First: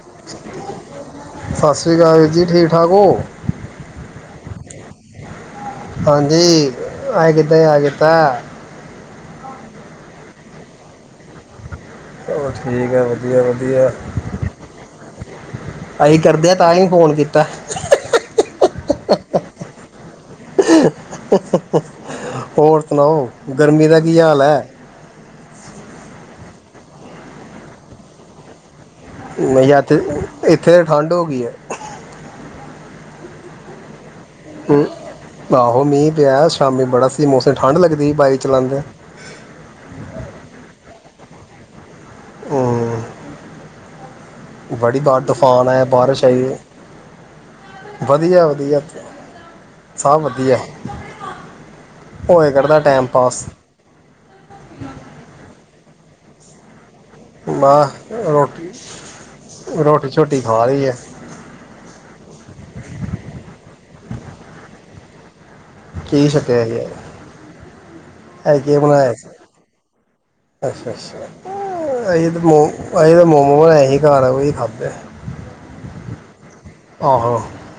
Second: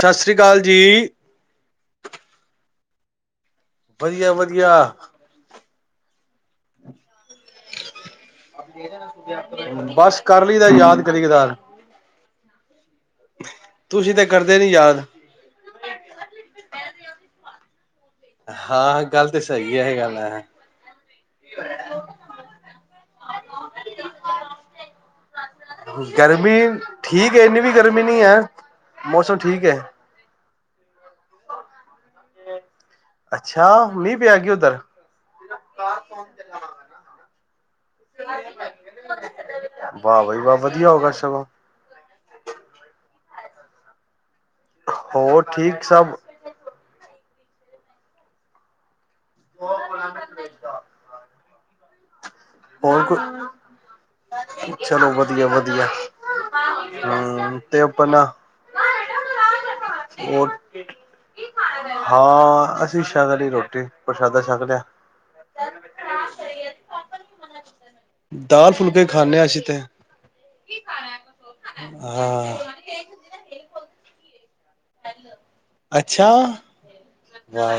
ਸਤਿ ਸ੍ਰੀ ਅਕਾਲ ਜੀ ਤੁ ਸ਼ਿਕਾਇਤ ਜੀ ਠੀਕ ਠਾਕ ਹੋ ਵਧੀਆ ਵਧੀਆ ਹਾਂਜੀ ਅੱਜ ਕਿਦਾ ਯਾਦ ਕਿਤਾ ਬਸ ਕਰ ਲਈਦਾ ਯਾਦ ਕਦੀ ਕਦਾਰ ਚਲੌ ਠੀਕ ਆ ਵਧੀਆ ਵਧੀਆ ਤੁਸੀਂ ਤੇ ਕਰਦੇ ਨੀ ਯਾਦ ਅਸੀ ਕਰਦੇ ਆ ਤਾਂਹੀ ਫੋਨ ਕੀਤਾ ਹਾਂ ਗੱਲ ਤੇ ਸਹੀ ਹੈ ਇਹ ਗੱਲ [unintelligible] ਹੋਰ ਸੁਣਾਓ ਗਰਮੀ ਦਾ ਕੀ ਹਾਲ ਹੈ ਗਰਮੀ ਠੀਕ ਹੈ ਇੰਨੀ ਵੀ ਗਰਮੀ ਨੀ ਹੈ ਮੌਸਮ ਠੀਕ ਹੈ [unintelligible] ਇਥੇ ਠੰਡ ਹੋ ਗਈ ਅੱਛਾ [unintelligible] ਆਹੋ ਮੀ ਪਿਆ ਸ਼ਾਮੀ ਬੜਾ ਸਹੀ ਮੌਸਮ ਠੰਡ ਲਗਦੀ ਬਾਾਈਕ ਚਲਉਦੇ ਵਾਹ ਬਾਈ ਵਧੀਆ ਹੋਗਾ ਸਗੋਂ ਹੂੰ ਬੜੀ ਵਾਰ ਹੋਰ ਤੂਫਾਨ ਠੀਕ ਆ ਸਭ ਬਾਰਿਸ਼ ਆਈਏ ਵਧੀਆ ਵਧੀਆ ਸਭ ਵਧੀਆ ਹੋਏ ਕਰਦਾ ਹੋਰ ਟਾਈਮ ਕੋ ਪਾਸ ਚਲੋ ਵਧੀਆ ਵਧੀਆ [unintelligible] ਤੇ ਆਪਣਾ [inaudible] ਰੋਟੀ ਛੋਟੀ ਖਾ ਲਈ ਹੈ ਹਾਂ ਅਸੀਂ ਸ਼ਾਇ ਲਈ ਰੋਟੀ [unintelligible] ਕੀ ਛਕਿਆ ਸੀ ਯਾਰ ਹੈ ਦਾਲ ਕਿ ਫੁਲਕੇ ਬਣਾਇਆ ਸੀ ਖਾਂਦੇ ਹਾਂ ਅਸੀਂ ਤੇ ਅੱਛਾ ਅੱਛਾ ਅਸੀਂ ਹਾਂ ਤਾਂੋ ਅਸੀਂ ਤਾਂ ਮੋਮੋ ਸੀ ਘਰ [unintelligible] ਅੱਛਾ ਆਹੋ ਵਾ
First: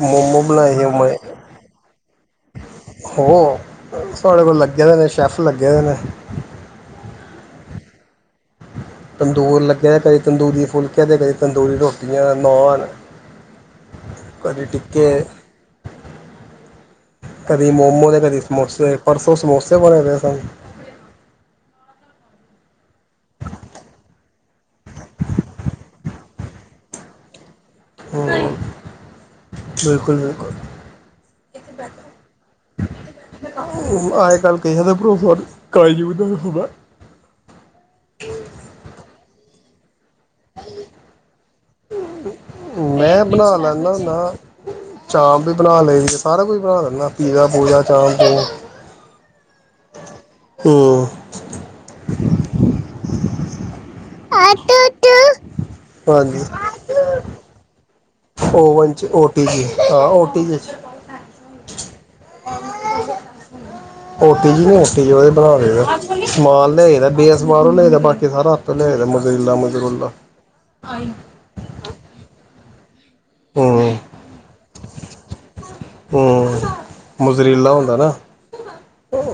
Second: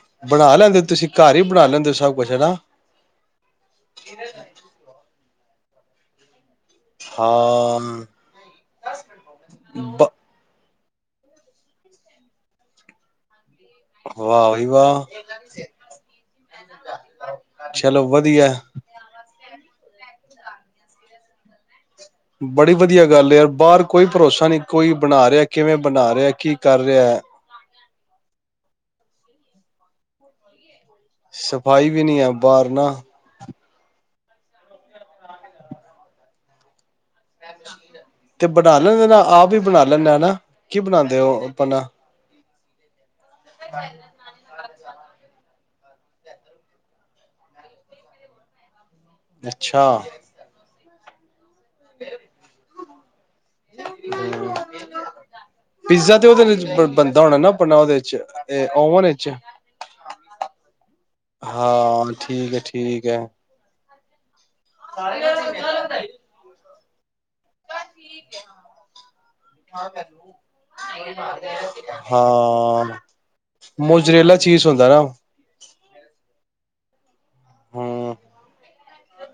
ਮੋਮੋ ਬਣਾ ਬਣਾਏ ਲੈਂਦੇ ਸੀ ਤੁਸੀਂ ਮੈਂ ਘਰ ਹੀ ਬਣਾ ਲੈਂਦੇ ਹੋ ਸਗ ਹੋ ਤੁਡੇ ਕੋਲ ਲੱਗਿਆ ਨੇ ਸ਼ੈਫ [unintelligible] [unintelligible] ਤੰਦੂਰ ਲੱਗਿਆ ਕਦੇ ਤੰਦੂਰੀ ਫੁਲਕੇ ਕਦੇ ਬੇਸਨ ਤੰਦੂਰੀ ਰੋਟੀਆਂ ਨਾਨ ਵਾਹ ਕਦੀ ਜੀ ਵਾਹ ਟਿੱਕੇ ਕਦੀ ਚਲੋ ਮੋਮੋ ਕਦੀ ਵਧੀਆ ਸਮੋਸੇ ਪਰਸੋ ਸਮੋਸੇ ਕਿੱਥੇ ਬਣਦੇ ਸਨ ਬੜੀ ਵਧੀਆ ਗੱਲ ਹੈ ਯਾਰ ਬਾਹਰ ਕੋਈ ਭਰੋਸਾ ਨਹੀਂੀ ਕੋਈ ਬਣਾ ਰਿਹਾ ਕਿਵੇਂ ਬਣਾ ਰਿਹਾ ਕੀ ਕਰ ਰਿਹਾ ਹੈ ਹਮ ਬਿਲਕੁਲ ਬਿਲਕੁਲ ਸਫਾਈ ਵੀ ਨਹੀਂ ਹੈ ਬਾਹਰ ਨਾ ਅੱਜ ਕੱਲ ਕਿਸੇ ਦਾ ਭਰੋਸਾ ਨਹੀਂ ਕਲਯੁਗ ਦਾ ਸਮਾਂ ਤੇ ਬਣਾ ਲੈਂਦੇ ਨਾ ਆਪ ਵੀ ਬਣਾ ਲੈਦਾ ਹਨਾ ਕੀ ਬਣਾਉਦੇ ਆਪਨਾ ਮੈਂ ਬਣਾ ਲੈਂਣਾ ਹੁੰਨਾ ਬਣਾ ਲਈਦੀ ਹ ਸਾਰਾ ਕੁਝ ਬਣਾ ਅੱਛਾ ਹਮ ਬੇਬ ਪੀਜ਼ਾ ਤੇ ਹਾਂਜੀ ਉਹਦੇ ਵਿੱਚ ਵਿੱਚ ਬਣਦਾ ਆਪਣਾ ਉਹਦੇ ਵਿਚ ਓਵਨ ਓ ਚ ਟੀ ਜੀ ਹਾਂ ਓ ਟੀ ਜੀ 'ਚ ਠੀਕ ਹੈ ਠੀਕ ਹੈ ਹੋਰ ਯੂਨੀਵਰਸਿਟੀ ਚ ਉਹਦੇ ਭਰਾ ਗੇ ਆ ਤਬੀਅਤ ਸਮਾਨ ਲੈ ਕੇ ਆਪਾ ਹਨੇਰੇ ਮਨੇਰੇ ਲਿਆ ਮਜ਼ਰੂਲਾ ਹਾਂ ਹੂੰ ਮੁਜਰੇਲਾ ਚੀਜ਼ ਹੁੰਦਾ ਏਨਾ ਮੁਜਰੇਲਾ ਹੁੰਦਾ ਏਨਾ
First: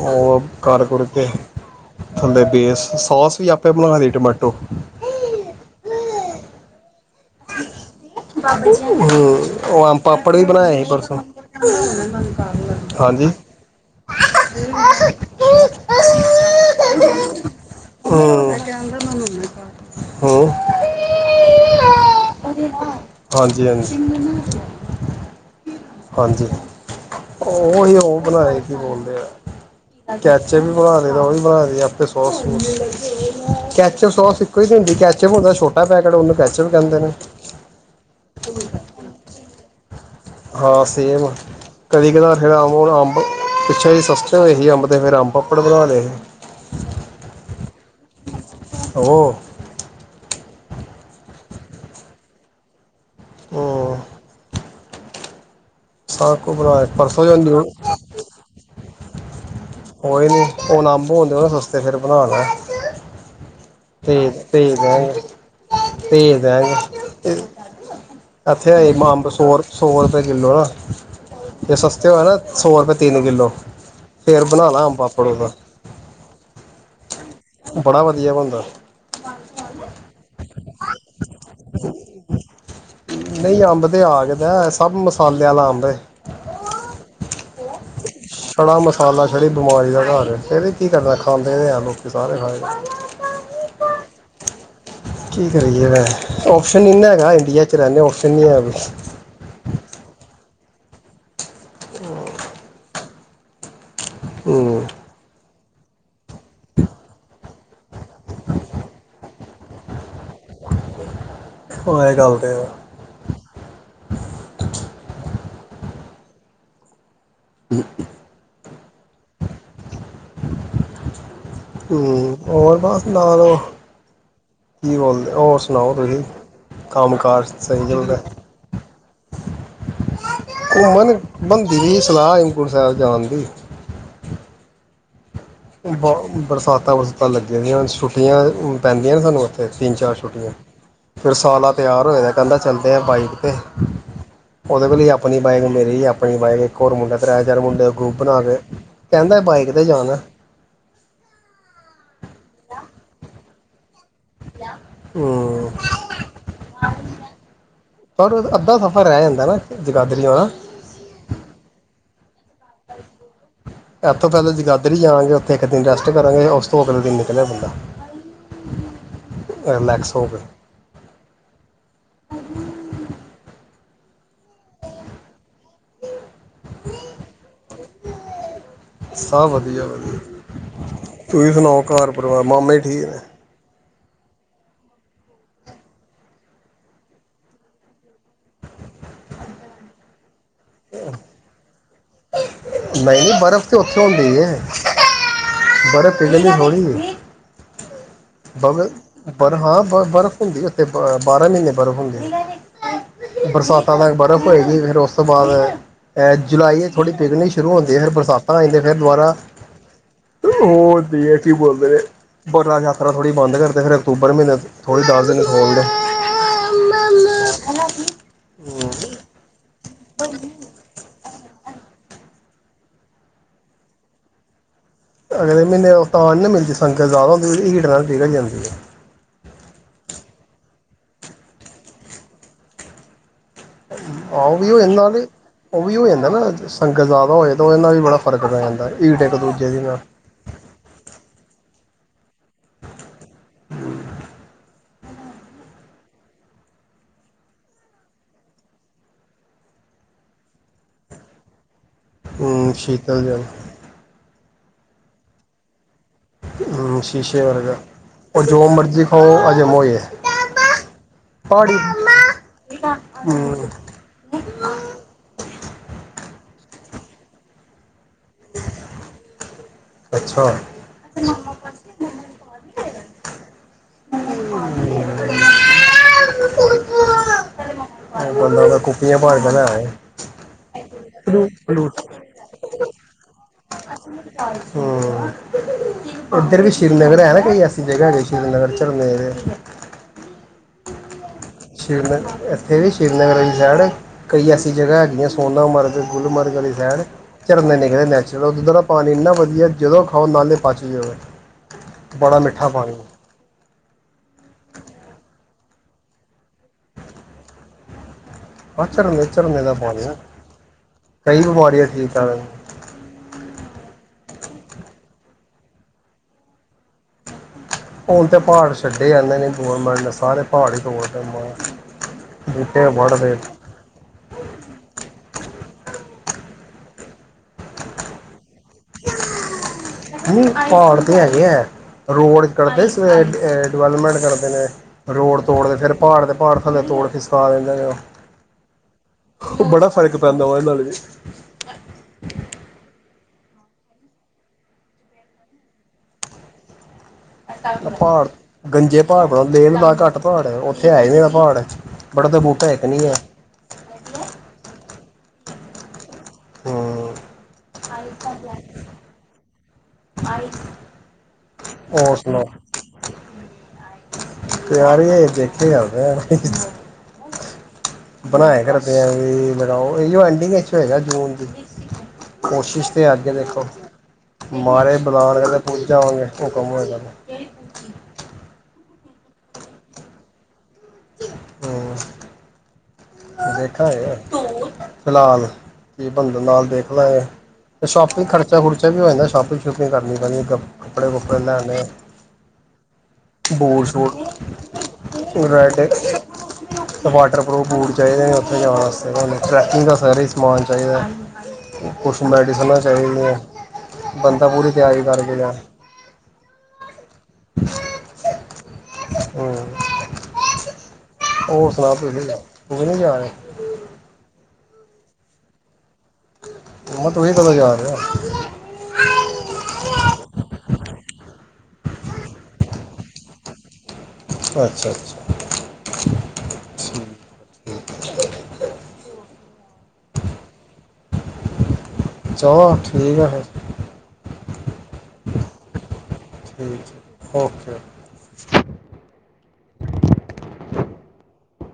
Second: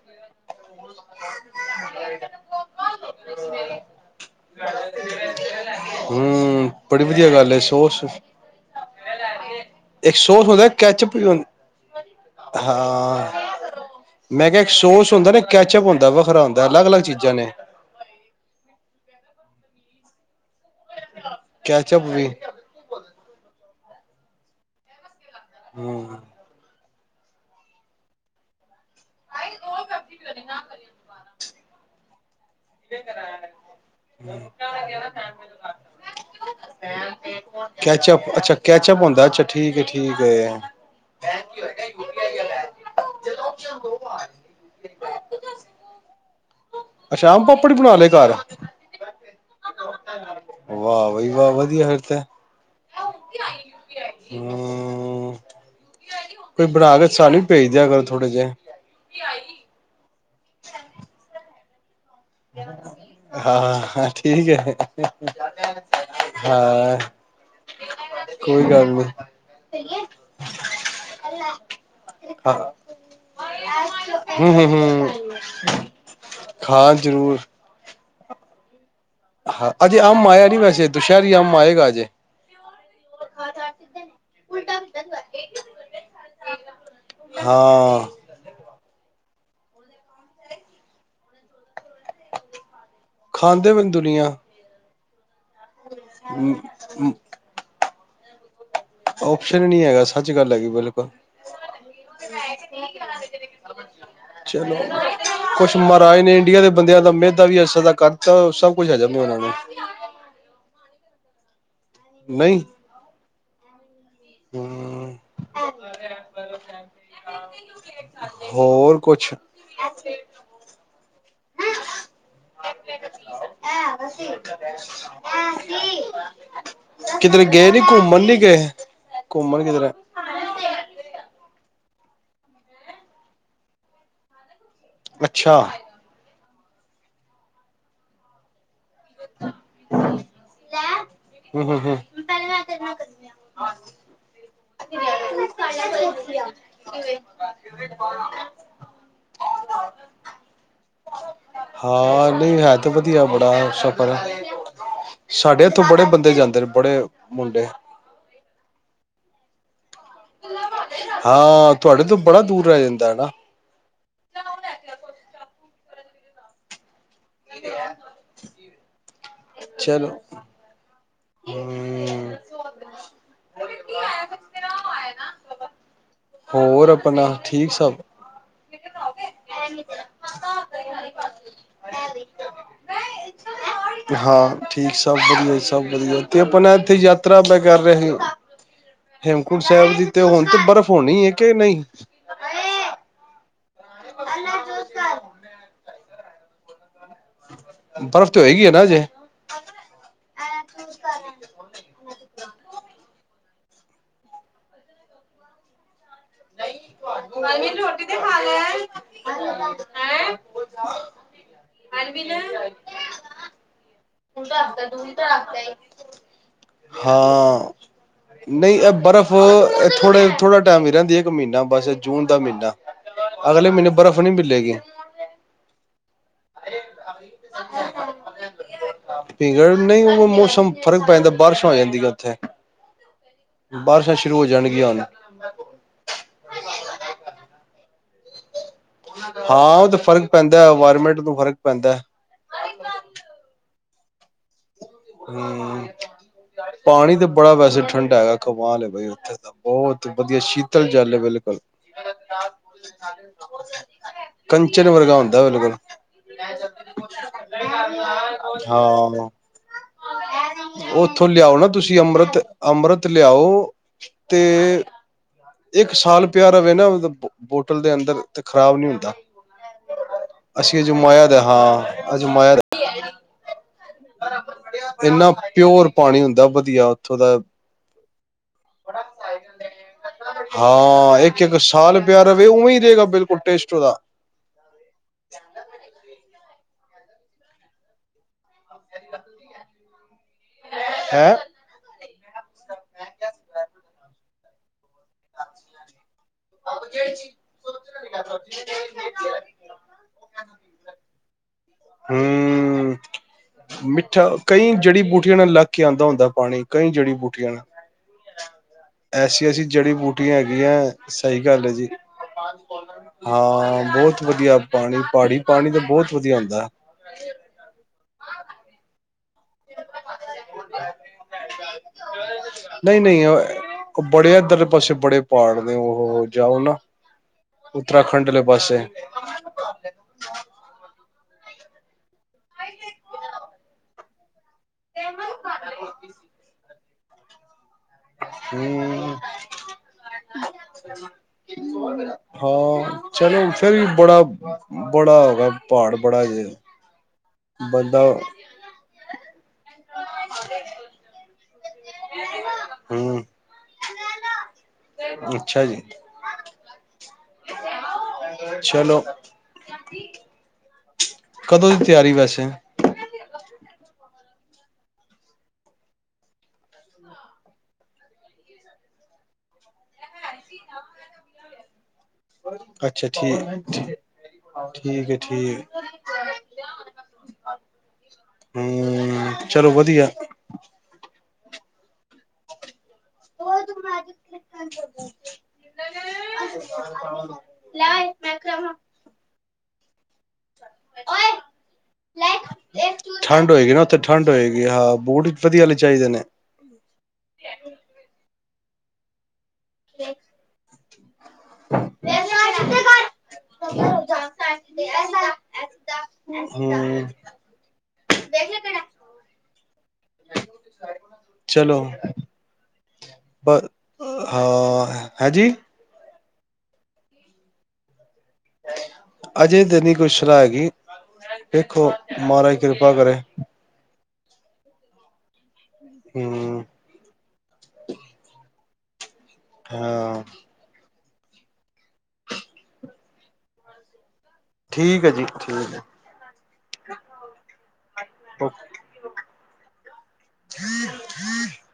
ਹੋਰ ਘਰ ਕੁੁਰ ਦੇ ਹੰ ਬੜੀ ਵਧੀਆ ਗੱਲ ਹੈ ਸੋਸ ਇੱਕ ਹ ਉਹ ਆਮ ਪਾਪੜ ਵੀ ਸੋਸ ਹੁੰਦਾ ਬਨਾਏ ਸੀ, ਕੈਚਅਪ ਪਰਸੋਂ ਵੀ ਹੁੰ ਹਾਂ ਹਾਂਜੀ ਮੈਂ ਕਿਹਾ ਇੱਕ ਸੋਸ ਹੁੰਦਾ ਨਾ ਕੈਚਅਪ ਹੁੰਦਾ ਉਹ ਹਰਾ ਦਾ ਅਲੱਗ ਅਲੱਗ ਕੁਝ ਚੀਜ਼ਾਂ ਨੇ [inaudible] ਹਮ ਹਮ। ਕੈਚਪ ਵੀ ਹਾਂਜੀ ਹਾਂਜੀ। ਹਮ। ਉਹਹੀ ਉਹ ਬਣਾਏ ਕੀ ਬੋਲਦੇ ਆ, ਕੈਚੇ ਵੀ ਬਣਾ ਦੇ ਉਹ ਵੀ ਬਣਾ ਅਤੇ ਆਪੇ ਸੋਸ ਕੈਚਅਪ, ਸੋਸ ਇੱਕੋ ਹੀ, ਹੁੰਦੀ ਕੈਚਅਪ ਹੁੰਦਾ ਛੋਟਾ ਪੈਕਟ ਉਹਨੂੰ ਕੈਚਪ ਕਹਦੇ ਨੇ। ਕੈਚਅਪ ਅੱਛਾ ਕੈਚਅਪ ਹੁੰਦਾ ਅੱਛਾ ਠੀਕ ਜੀ। ਹਾਂ ਸੇਮ, ਕਦੀ ਕਦਾ ਫਿਰ ਅੰਬ ਹੁਣ ਅੰਬ ਪਿੱਛੇ ਜਿਹੇ ਸਸਤੇ ਹੋਏ ਸੀ, ਅੰਬ ਤੇ ਫਿਰ ਅੰਬ ਪਾਪੜ ਬਣਾ ਲੈਂ ਅੱਛਾ ਆਮ ਪਾਪੜ ਵੀ ਬਣਾ ਲਏ ਘਰ? ਹੋ [inaudible] ਵਾਹ, ਵਹੀ, ਵਾਹ ਵਧੀਆ ਫਿਰ ਤੇ। ਆਈ ਹੂੰ ਆਈ [inaudible] ਹੂ ਸਾਰਾ ਕੁਝ ਕੋਈ ਬਣਾ ਕੇ ਪਰਸੋਂ ਜੋ ਸਾਨੁੰ ਵੀ ਨਿਊ ਭੇਜ ਦਿਆ ਕਰੋ, ਥੋੜੇ ਜਿਹੇ। ਆਈ [inaudible] ਕੋਈ ਨਹੀਂ ਹੁਣ ਅੰਬ ਹੁੰਦੇ, ਉਹ ਸਸਤੇ ਫਿਰ ਹਾਂ ਤੇ ਤੇ ਠੀਕ ਹੈ ਤੇਜ ਤੇ ਤੇਜ ਹਾਂ ਕੋਈ ਇਥੇ ਗੱਲ ਆ, ਨੀ ਅੰਬ ਸੌ ਸੌ ਰੁਪਇ ਕਿੱਲੋ ਨਾ ਜੇ ਸਸਤੇ ਹੋਏ ਨਾ ਹਾਂ ਸੌ ਰੁਪਏ ਤਿੰਨ ਕਿੱਲੋ ਫਿਰ ਹਮ ਬਣਾਉਣਾ ਹਮ ਆਮ ਹਮ ਪਾਪੜ ਓਦਾ ਹਾਂ ਜ਼ਰੂਰ। ਬੜਾ ਵਧੀਆ ਬਣਦਾ। ਹਾਂ ਅਜੇ ਆ ਮ ਆਇਆ ਨੀ ਵੈਸੇ ਦੁਸਹਿਰੀ ਆਮ ਆਏਗਾ, ਅਜੇ। ਨਹੀਂ, ਅੰਬ ਤੇ ਆ ਗਦਾ ਸਭ ਮਸਾਲੇ ਵਾਲਾ ਅੰਬ ਹੈ। ਹਾਂ [inaudible] ਛੜਾ ਮਸਾਲਾ ਛੜੀ ਬਿਮਾਰੀ ਦਾ ਘਰ, ਕੀ ਕਰਨਾ ਖਾਂਦੇ ਹੈ ਲੋਕੀ ਸਾਰੇ ਖਾ ਖਾਂਦੇ ਪਏ ਨੇ ਦੁਨੀਆਂ। ਕੀ ਕਰੀਏ ਵੇਹੇ ਔਪਸ਼ਨ ਨਹੀਂ ਹੈਗਾ ਇੰਡੀਆ ' ਰਹਿਨੇ ਓ। ਸੁਵ [inaudible] ਓਪਸ਼ਨ ਨੀ ਹੈਗਾ, ਸੱਚ -ਗੱਲ ਹੈਗੀ ਬਿਲਕੁਲ। ਚਲੋ ਹੂੰ ਕੁਛ ਮਹਾਰਾਜ ਨੇ ਇੰਡੀਆ ਦੇ ਬੰਦਿਆਂ ਦਾ ਮੇਹ ਦਾ ਵੀ ਐਸਾ ਕਰਤਾ ਸਭ ਕੁਛ ਹੈ ਜਾਂ ਇਹਨਾਂ ਨੂੰ ਉਹ ਇਹ ਗੱਲ ਤੇ ਹਮ [unintelligible] [unintelligible] ਹੋਰ ਕੁਛ ਹੂੰ, ਹੋਰ ਬਸ ਲਾ ਲਓ ਕੰਮ [unintelligible] ਕਿਧਰੇ ਕਾਰ ਗਏ ਨੀ, ਸਹੀ ਚੱਲਦਾ ਘੁੰਮਣ ਨਹੀਂ ਗਏ ਘੁੰਮਣ ਕਿਧਰ ਘੁੰਮਣ ਕੀਤੀ ਸਲਾਹ ਹੇਮਕੁਟ ਸਾਹਿਬ ਜਾਣ ਦੀ। [inaudible] [inaudible] ਅੱਛਾ ਪੈਂਦੀਆਂ ਨੇ ਸਾਨੂੰ ਉਥੇ ਤਿੰਨ ਚਾਰ ਛੁੱਟੀਆਂ ਫਿਰ ਹੂੰ ਸਾਲਾ ਹੂੰ ਹੂੰ ਤਿਆਰ ਹੋਇਆ, ਕਹਿੰਦਾ ਚਲਦੇ ਆ ਬਾਈਕ ਤੇ ਉਹਦੇ ਕੋਲ ਆਪਣੀ ਬਾਈਕ ਮੇਰੀ ਆ ਇੱਕ ਹੋਰ ਮੁੰਡਾ ਹੋਰ ਕਰਾਇਦਾਰ ਮੁੰਡੇ ਦਾ ਗਰੁੱਪ ਬਣਾ ਕੇ ਕਹਿੰਦਾ ਬਾਏ ਕਿਤੇ ਜਾਣਾ ਹਾਂ ਨਹੀਂ, ਹੈ ਤੇ ਵਧੀਆ ਬੜਾ ਸਭ ਸਾਡੇ ਹੂੰ ਉੱਥੋਂ ਬੜੇ ਬੰਦੇ ਜਾਂਦੇ ਨੇ, ਬੜੇ ਮੁੰਡੇ ਉਹਾ ਸਫ਼ਰ ਰਹਿ ਜਾਂਦਾ ਨਾ ਜਗਾਦਰੀ ਵਾਲਾ ਹਾਂ ਤੁਹਾਡੇ ਤੋਂ ਬੜਾ ਦੂਰ ਰਹਿ ਜਾਂਦਾ ਹਨਾ। ਇੱਥੋਂ ਪਹਿਲਾਂ ਜਗਾਦਰੀ ਜਾਵਾਂਗੇ, ਉੱਥੇ ਇੱਕ ਦਿਨ ਰੈਸਟ ਕਰਾਂਗੇ ਉਸ ਤੋਂ ਅਗਲੇ ਦਿਨ ਚਲਿਆ ਬੰਦਾ, ਰਿਲੈਕਸ ਹੋ ਕੇ [inaudible] ਹੂੰ ਆਇਆ, ਆਇਆ ਨਾ ਹੋਰ ਆਪਣਾ, ਠੀਕ ਸਭ ਸਭ ਵਧੀਆ- ਵਧੀਆ, ਤੁਸੀਂ ਸੁਣਾਓ ਘਰ ਪਰਿਵਾਰ, ਮਾਮੇ ਠੀਕ ਨੇ ਹਾਂ ਠੀਕ ਸਬ ਵਦੀਆਂ ਸਭ ਵਧੀਆ ਤੇ ਆਪਾਂ ਨਾ ਇੱਥੇ ਯਾਤਰਾ ਆਪਾਂ ਕਰ ਰਹੇ ਸੀ, ਹੇਮਕੁੰਟ ਸਾਹਿਬ ਦੀ ਤੇ ਹੁਣ ਤੇ ਬਰਫ਼ ਹੋਣੀ ਹੈ ਕਿ ਨਹੀਂ [inaudible] ਨਹੀਂ ਨਹੀਂ, ਬਰਫ਼ ਉੱਥੇ ਹੁੰਦੇ ਜੇ, ਬੜੇ [unintelligible] ਬਰਫ਼ ਤੇ ਹੋਏਗੀ ਹੈ ਬ ਨਾ ਅਜੇ ਬ ਹਾਂ, ਬ ਬਰਫ਼ ਹੁੰਦੀ ਉੱਥੇ ਬਾਰਾਂ ਮਹੀਨੇ ਬਰਫ਼ ਹੁੰਦੀ ਬਰਸਾਤਾਂ ਤੱਕ ਬਰਫ਼ ਹੋਏਗੀ, ਫੇਰ ਉਸ ਤੋਂ ਬਾਅਦ ਜੁਲਾਈ ਥੋੜ੍ਹੀ ਪਿਕਨਿਕ ਸ਼ੁਰੂ ਹੁੰਦੀ ਹੈ। ਫਿਰ ਬਰਸਾਤਾਂ ਆਈ ਜਾਂਦੀਆਂ, ਫਿਰ ਦੁਬਾਰਾ ਉਹਦੀ ਕੀ ਬੋਲਦੇ ਬਰ ਤੁਸੀ ਬੰਦ ਕਰਦੇ ਫ਼ਿਰ ਹਾਂ ਨਹੀਂ ਇਹ ਬਰਫ਼ ਇਥੇ ਥੋੜੇਥੜਾ ਟਾਈਮ ਹੀ ਰਹਿੰਦੀ ਹੈ ਇੱਕ ਮਹੀਨਾ ਬਸ ਜੂਨ ਦਾ ਮਹੀਨਾ ਅਗਲੇ ਮਹੀਨੇ ਬਰਫ਼ ਨਹੀਂੀ ਮਿਲੇਗੀ ਅਗਰ ਇਹ ਮਹੀਨੇ ਉਤਾਂ ਨਹੀਂ ਨਾ ਮਿਲਦੀ ਸੰਗਤ ਜ਼ਿਆਦਾ ਹੁੰ ਉਹਦੀ ਹੀਟ ਨਾਲ ਠੀਕ ਹੋ ਜਾਂਦੀ ਹੈ ਨਹੀਂ ਮੌਸਮ ਫ਼ਰਕ ਪੈ ਜਾਂਦਾ ਬਾਰਿਸ਼ ਆ ਜਾਂਦੀਆਂ ਉੱਥੇ ਬਾਰਿਸ਼ਾਂ ਸ਼ੁਰੂ ਆਹ ਹੋ ਉਹ ਵੀ ਹੋਏ ਜਾਣਗੀਆਂ ਹੁਣ ਨਾਲ ਉਹ ਵੀ ਹੋ ਜਾਂਦਾ ਨਾ ਸੰਗਤ ਜ਼ਿਆਦਾ ਹੋਏ ਤਾਂ ਉਹ ਨਾਲ ਵੀ ਬੜਾ ਪਰਕ ਹਾਂ ਉਹ ਤੇ ਫਰਕ ਪੈਂਦਾ ਇਨਵਾਇਰਮੈਂਟ ਨੂੰ ਫਰਕ ਪੈਂਦਾ ਹਮ ਪਾਣੀ ਤਾਂ ਬੜਾ ਵੈਸੇ ਠੰਢਾ ਹੈਗਾ ਕਮ ਲ ਬਾਈ ਉੱਥੇ ਤਾਂ ਬਹੁਤ ਵਧੀਆ ਸ਼ੀਤਲ ਜਲ ਬਿਲਕੁਲ ਹਮ ਸ਼ੀਤਲ ਜਲ ਕੰ ਨ ਵਰਗਾ ਹੁੰਦਾ ਬਿਲਕੁਲ ਹਮ ਸ਼ੀਸ਼ੇ ਵਰਗਾ ਉਹ ਜੋ ਮਰਜੀੀ ਹਾਂ ਖਾਓ ਅਜਮ ਹੋ ਹੀ ਉੱਥੋਂ ਲਿਆਓ ਨਾ ਤੁਸੀਂ ਅੰਮ੍ਰਿਤ ਅੰਮ੍ਰਿਤ ਲਿਆਓ ਹਮ ਤੇ ਇੱਕ ਸਾਲ ਪਿਆਰਾ ਵਵੇ ਨਾ ਬੋਟਲ ਦੇ ਅੰਦਰ ਤੇ ਖ਼ਰਾਬ ਨੀ ਹੁੰਦਾ ਅੱਛਾ ਅਸੀਂ ਅਜਮਾਇਆ ਦੇ ਹਾਂ ਅਜਮਾਇਆ ਇੰਨਾ ਪਿਓਰ ਪਾਣੀ ਹੁੰਦਾ ਵਧੀਆ ਉੱਥੋਂ ਦਾ ਇਹ ਬੰਦਾ ਤਾਂ ਕੁੱਪੀਆਂ ਭਾਰ ਕੇ ਲੈ ਆਏ ਹਾਂ ਇੱਕ ਹਮ ਇੱਕ ਸਾਲ ਪਿਆ ਰਵੇ ਉਹ ਹੂੰਮੀਂ ਦੇਦੇ ਗ ਬਿਲ ਕੁੱਟੇਟ ਦਾਦਾ ਹਮ ਉੱਧਰ ਵੀ ਸ੍ਰੀਨਗਰ ਹੈ ਨਾ ਕੋਈ ਐਸੀ ਜਗ੍ਹਾ ਕਿ ਸ੍ਰੀਨਗਰ ਝੱਲਣ ਦੇ ਹੈਂ ਸ਼ ਇੱਥੇ ਵੀ ਸ੍ਰੀਨਗਰ ਵਾਲੀ ਸਾਈਡ ਕਈ ਐਸੀ ਜਗਾ ਹੈਗੀਆਂ ਸੋਨਾ ਮਰਦ ਗੁਲਮਰਗ ਵਾਲੀ ਸਾਈਡ ਝਰਨੇ ਨਿਕਲੇ ਨੈਚੁਰਲ ਉੱਧਰ ਦਾ ਪਾਣੀ ਇੰਨਾ ਵਧੀਆ ਜਦੋਂ ਖਾਓ ਨਾਲੇ ਪਚ ਜਾਵੇ ਬੜਾ ਮਿੱਠਾ ਹਮ ਪਾਣੀ ਮਿੱਠਾ ਕਈ ਜੜੀ ਬੂਟੀਆਂ ਨੇ ਲੱਗ ਕੇ ਆਉਂਦਾ ਹੁੰਦਾ ਪਾਣੀ ਕਈ ਜੜੀ ਬੂਟੀਆਂ ਨੇ ਆ ਝਰਨੇ ਐਸੀ ਝਰਨੇ ਐਸੀ ਦਾ ਜੜੀ ਪਾਣੀ ਆ ਬੂਟੀਆਂ ਹੈਗੀਆਂ ਸਹੀ ਕਈ ਗੱਲ ਹੈ ਬਿਮਾਰੀਆਂ ਜੀ ਠੀਕ ਕਰ ਹਾਂ ਬਹੁਤ ਵਧੀਆ ਪਾਣੀ ਪਹਾੜੀ ਪਾਣੀ ਤਾਂ ਬਹੁਤ ਵਧੀਆ ਹੁੰਦਾ [unintelligible] ਹੁਣ ਤੇ ਪਹਾੜ ਛੱਡੇ ਆ ਨੀ ਗੌਰਮੈਂਟ ਨੇ ਸਾਰੇ ਪਹਾੜ ਹੀ ਦੋੜਦੇ ਮ ਬੂਟੇ ਨਹੀਂ-ਨਹੀਂ ਬੜਢਦੇ ਉਹ ਬੜੇ ਇੱਧਰਲੇ ਪਾਸੇ ਬੜੇ ਪਹਾੜ ਨੇ ਉਹ ਜਾਓ ਨਾ ਉੱਤਰਾਖੰਡ ਲ ਪਾਸੇ ਨਹੀਂ ਹੈ ਜੀ ਹੈ ਰੋਡ ਕਰੜਦੇ ਡਿਵਲਪਮੈਂਟ ਕਰਦੇ ਨੇ ਰੋੜ ਤੋੜਦੇ ਫੇਰ ਪਹਾੜ ਦੇ ਪਹਾੜ [unintelligible] ਹ ਬੜਾ ਫ਼ਰਕ ਪੈਂਦਾ ਉਹਦੇ ਨਾਲ ਵੀ ਹਾਂ ਚਲੋ ਫਿਰ ਵੀ ਬੜਾ ਬੜਾ ਹੋਗਾ ਪਹਾੜ ਬੜਾ ਜ ਪਹਾੜ ਗੰਜੇ ਪਹਾੜ ਬਣਾ ਲੇਹ ਲਦਾ ਘੱਟ ਪਹਾੜ ਉੱਥੇ ਹੈ ਨ ਪਹਾੜ ਬੜੇ ਤਾਂ [unintelligible] ਤਾ ਇੱਕ ਨਹੀਂ ਹੈ ਹੂੰ ਅੱਛਾ ਜੀ ਹਾਂ ਚਲੋ ਕਦੋਂ ਦੀ ਤਿਆਰੀ ਹੋਰ ਵੈਸੇ ਸੁਣਾਓ ਤਿਆਰ ਦੇਖੇ ਆਦਾ ਬਣਾਏ ਕਰਦੇ ਲਗਾਓ ਇਹ ਐਂਡਿੰਗ ਹੈਗਾ ਜੂਨ ਦੀ ਕੋਸ਼ਿਸ਼ ਅੱਛਾ ਤਾਂ ਅੱਗੇ ਠੀਕ ਦੇਖੋ ਮਾਰੇੇ ਠੀਕ ਹੈ ਬਲਾਨ ਕਤੇ ਠੀਕ ਪੁੱਜਾ ਹੋਣਗੇ ਉਹ ਕੰਮ ਹੋ ਕਰਦਾ ਹਮ ਚਲੋ ਵਧੀਆ ਹਮ ਦੇਖਾ ਫਿਲਹਾਲ ਕੀ ਬੰਦ ਨਾਲ ਦੇਖ ਲੈ ਤੇ ਸ਼ੋਪਿੰਗ ਖਰਚਾ ਖੁਰਚਾ ਵੀ ਹੋ ਜਾਂਦਾ ਸ਼ੋਪਿੰਗ ਸ਼ੋਪਿੰਗ ਕਰਨੀ ਕੱਪੜੇ ਕੁਪੜੇ ਲੈਣੇ ਠੰਡ ਹੋਏਗੀ ਨਾ ਬੂਟ ਉੱਥੇ ਸ਼ੂਟ ਠੰਡ ਹੋਏਗੀ ਹਾਂ ਬੂਟ ਵਧੀਆ ਵਾਲੇ ਚਾਹੀਦੇ ਨੇ ਵਾਟਰਪੂਫ ਬੂਟ ਉੱਥੇ ਜਾਣ ਵਸਤੇ ਟਰੈਕਿੰਗ ਦਾ ਸਰ ਹੀ ਸਮਾਨ ਚਾਹੀਦਾ ਕੁਛ ਮੈਡੀਸਨਾਂ ਚਾਹੀਦੀਆਂ ਬੰਦਾ ਪੂਰੀ ਤਿਆਰੀ ਕਰਕੇਿਆ ਹਮ [unintelligible] [unintelligible] ਹਮ ਹੋਰ ਚਲੋ ਸੁਣਾ ਪ ਤੂੰ ਵੀ ਨ ਜਾ ਹੈਾਂਜੀ ਉਹ ਤੁਸੀਸੀਂ ਕਦੋਂ ਜਾ ਰਹੇ ਹੋ ਅਜੇ ਤੇ ਤਾ ਨਹੀਂ ਕੋਈ ਸਲਾਹ ਹੈਗੀ ਦੇਖੋ ਮਾਹਾਰਾਜ ਕਿਰਪਾ ਕਰੇ ਅੱਛਾ ਅੱਛਾ। ਹਮ [inaudible] ਠੀਕ ਹਾਂ [inaudible] ਚਲੋ ਠੀਕ ਆ, ਫਿਰ ਠੀਕ ਹੈ, ਜੀ ਠੀਕ ਹੈ। ਠੀਕ ਜ ਓਕੇ ਓਕੇ ਓ [inaudible]